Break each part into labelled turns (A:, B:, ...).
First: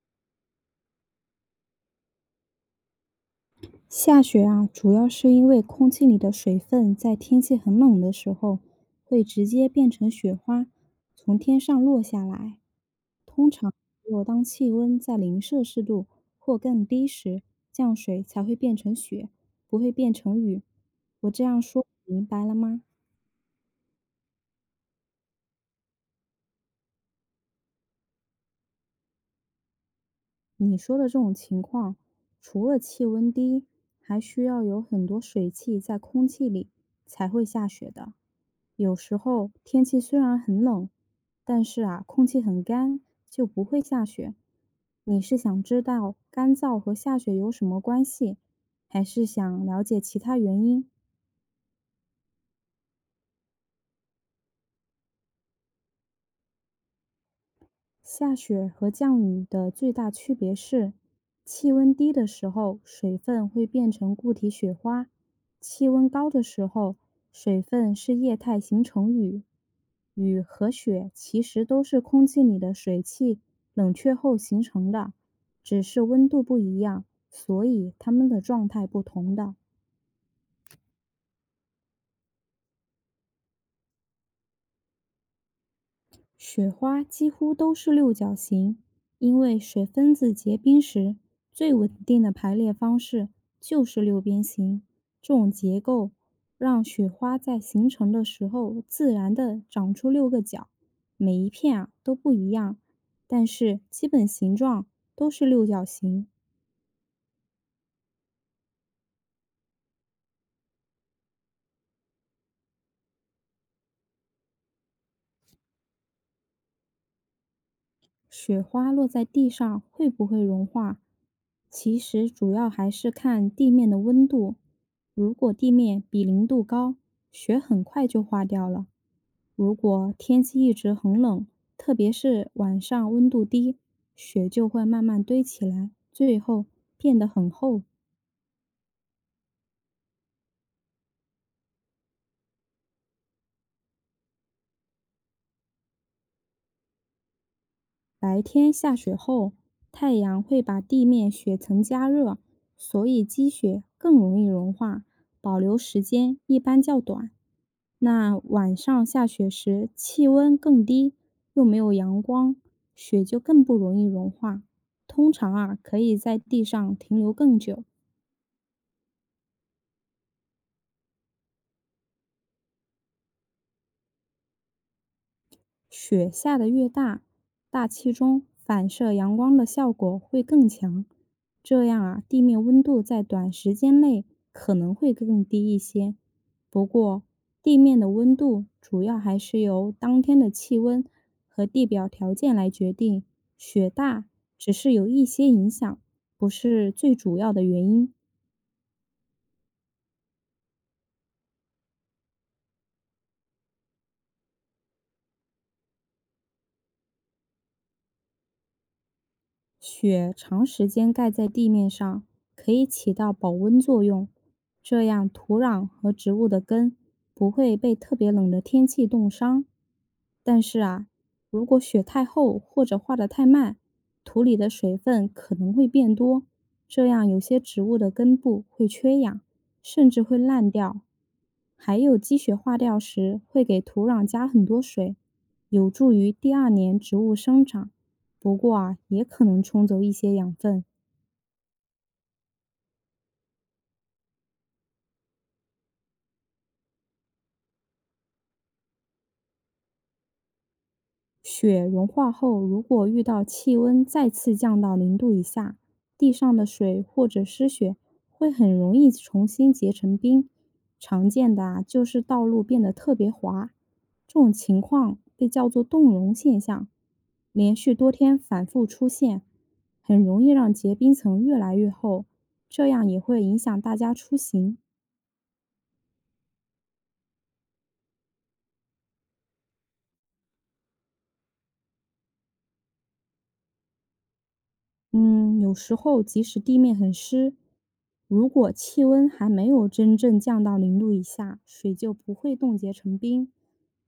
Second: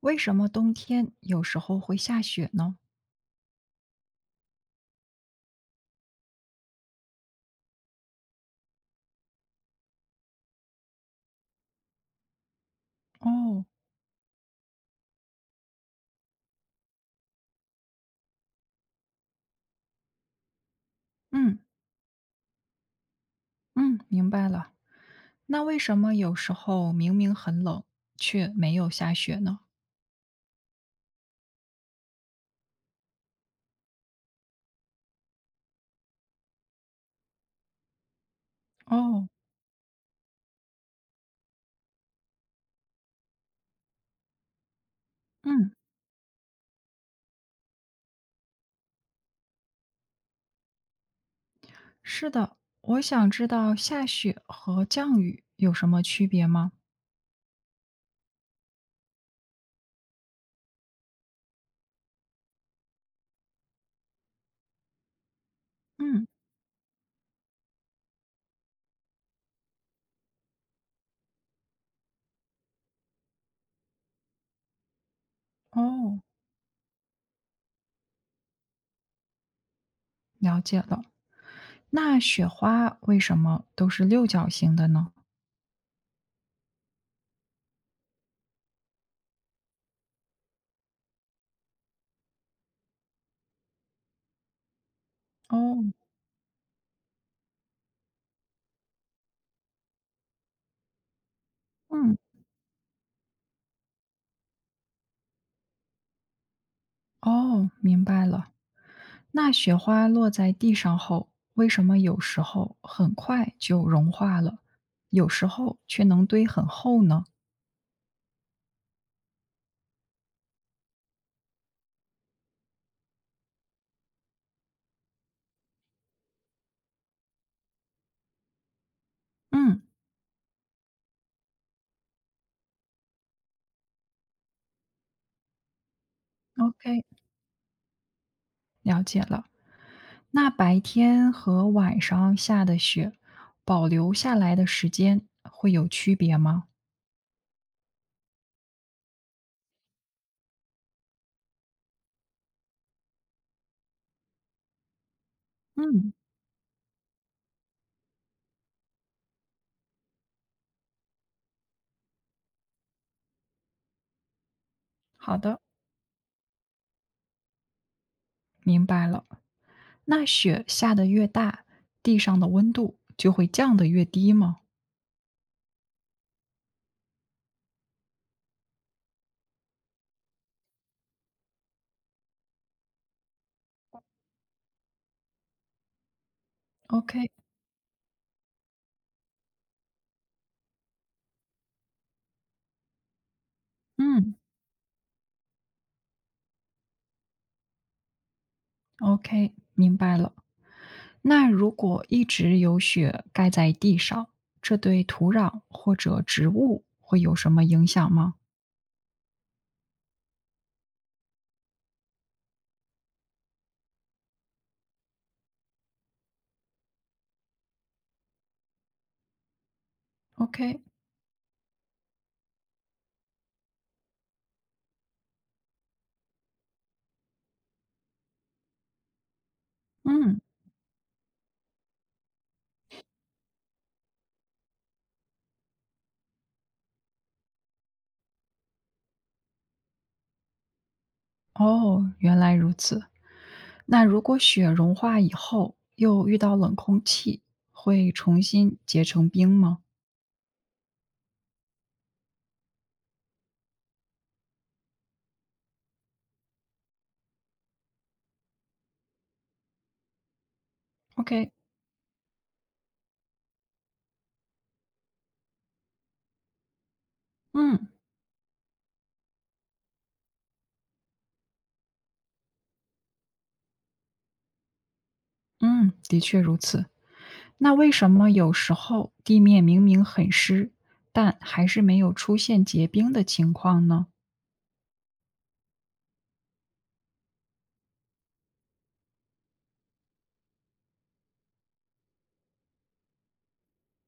A: 为什么冬天有时候会下雪呢？
B: 下雪啊，主要是因为空气里的水分在天气很冷的时候，会直接变成雪花，从天上落下来。通
A: 哦，
B: 常只有当气温在零摄氏度或更低时，降水才会变成雪，不会变成雨。我这
A: 嗯
B: 样说，明白了吗？
A: 嗯，明白了。那为什么有时候明明很冷，却没有下雪呢？
B: 你说的这种情况，除了气温低，还需要有很多水汽在空气里才会下雪的。有时
A: 哦，
B: 候天气虽然很冷，但是啊，空气很干，就不会下雪。你是想
A: 嗯，
B: 知道干燥和下雪有什么关系，还是想了解其他原因？
A: 是的。我想知道下雪和降雨有什么区别吗？
B: 下雪和降雨的最大区别是，气温低的时候，水分会变成固体雪花；气温
A: 嗯，
B: 高的时候，水分是液态形成雨。雨和雪其实都是空气里的水汽冷却后形成的，只是
A: 哦，
B: 温度不一样，所以它们的状态不同的。
A: 了解了。那雪花为什么都是六角形的呢？
B: 雪花几乎都是六角形，因为水分子结冰时，最稳定的排列方式就是六边形。这种结
A: 哦，
B: 构让雪花在形成的时候自然地长出六个角，每一片啊都
A: 嗯，
B: 不一样，但是基本形状都是六角形。
A: 哦，明白了。那雪花落在地上后，为什么有时候很快就融化了，有时候却能堆很厚呢？
B: 雪花落在地上会不会融化，其实主要还是看地面的温度。如果地面比零度高，雪很快就化掉了。如
A: 嗯
B: 果天气一直很冷，特别是晚上温度低，雪就会慢慢堆起来，最后
A: ，OK，
B: 变得很厚。
A: 了解了。那白天和晚上下的雪，保留下来的时间会有区别吗？
B: 白天下雪后，太阳会把地面雪层加热，所以积雪更容易融化，保留时
A: 嗯，
B: 间一般较短。那晚上下雪时，气温更低，又没有阳光，雪就更不容易融化。通
A: 好
B: 常
A: 的，
B: 啊，可以在地上停留更久。
A: 明白了。那雪下得越大，地上的温度就会降得越低吗
B: 雪下得越大，大气中反射阳光的效果会更强，这样啊，地面温度在短时间内可能会更低一些。不过，
A: ？OK，
B: 地面的温度主要还是由当天的气温和地表条件来决定，雪大
A: 嗯
B: 只是有一些影响，不是最主要的原因。
A: ，OK，明白了。那如果一直有雪盖在地上，这对土壤或者植物会有什么影响吗
B: 雪长时间盖在地面上，可以起到保温作用，这样土壤和植物的根不会被特别冷的天气冻伤。但是
A: ？OK，
B: 啊，如果雪太厚或者化得太慢，土里的水分可能会变多，这样有些植物的根部会缺氧，甚至会
A: 嗯，
B: 烂掉。还有积雪化掉时会给土壤加很多水，有助于第二年植物生长。不过啊，也可能冲走一些养分。
A: 哦，原来如此。那如果雪融化以后又遇到冷空气，会重新结成冰吗
B: 雪融化后，如果遇到气温再次降到零度以下，地上的水或者湿雪会很容易重新结成冰。常
A: ？OK，
B: 见的啊，就是道路变得特别滑，这种情况被叫做冻融现象，连
A: 嗯
B: 续多天反复出现，很容易让结冰层越来越厚，这样也会影响大家出行。
A: 嗯，的确如此。那为什么有时候地面明明很湿，但还是没有出现结冰的情况呢
B: 嗯，有时候即使地面很湿，如果气温还没有真正降到零度以下，水就不会冻结成冰。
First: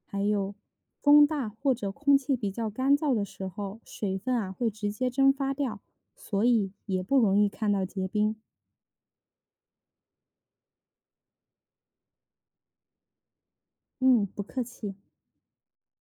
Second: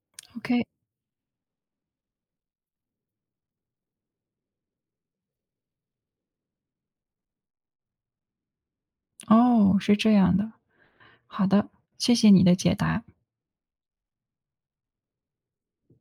B: 还有，
A: ？OK，
B: 风大或者空气比较干燥的时候，水分啊会直接蒸发掉，所以也不容易看到结冰。
A: 哦，是这样的。好的，谢谢你的解答。
B: 嗯，不客气。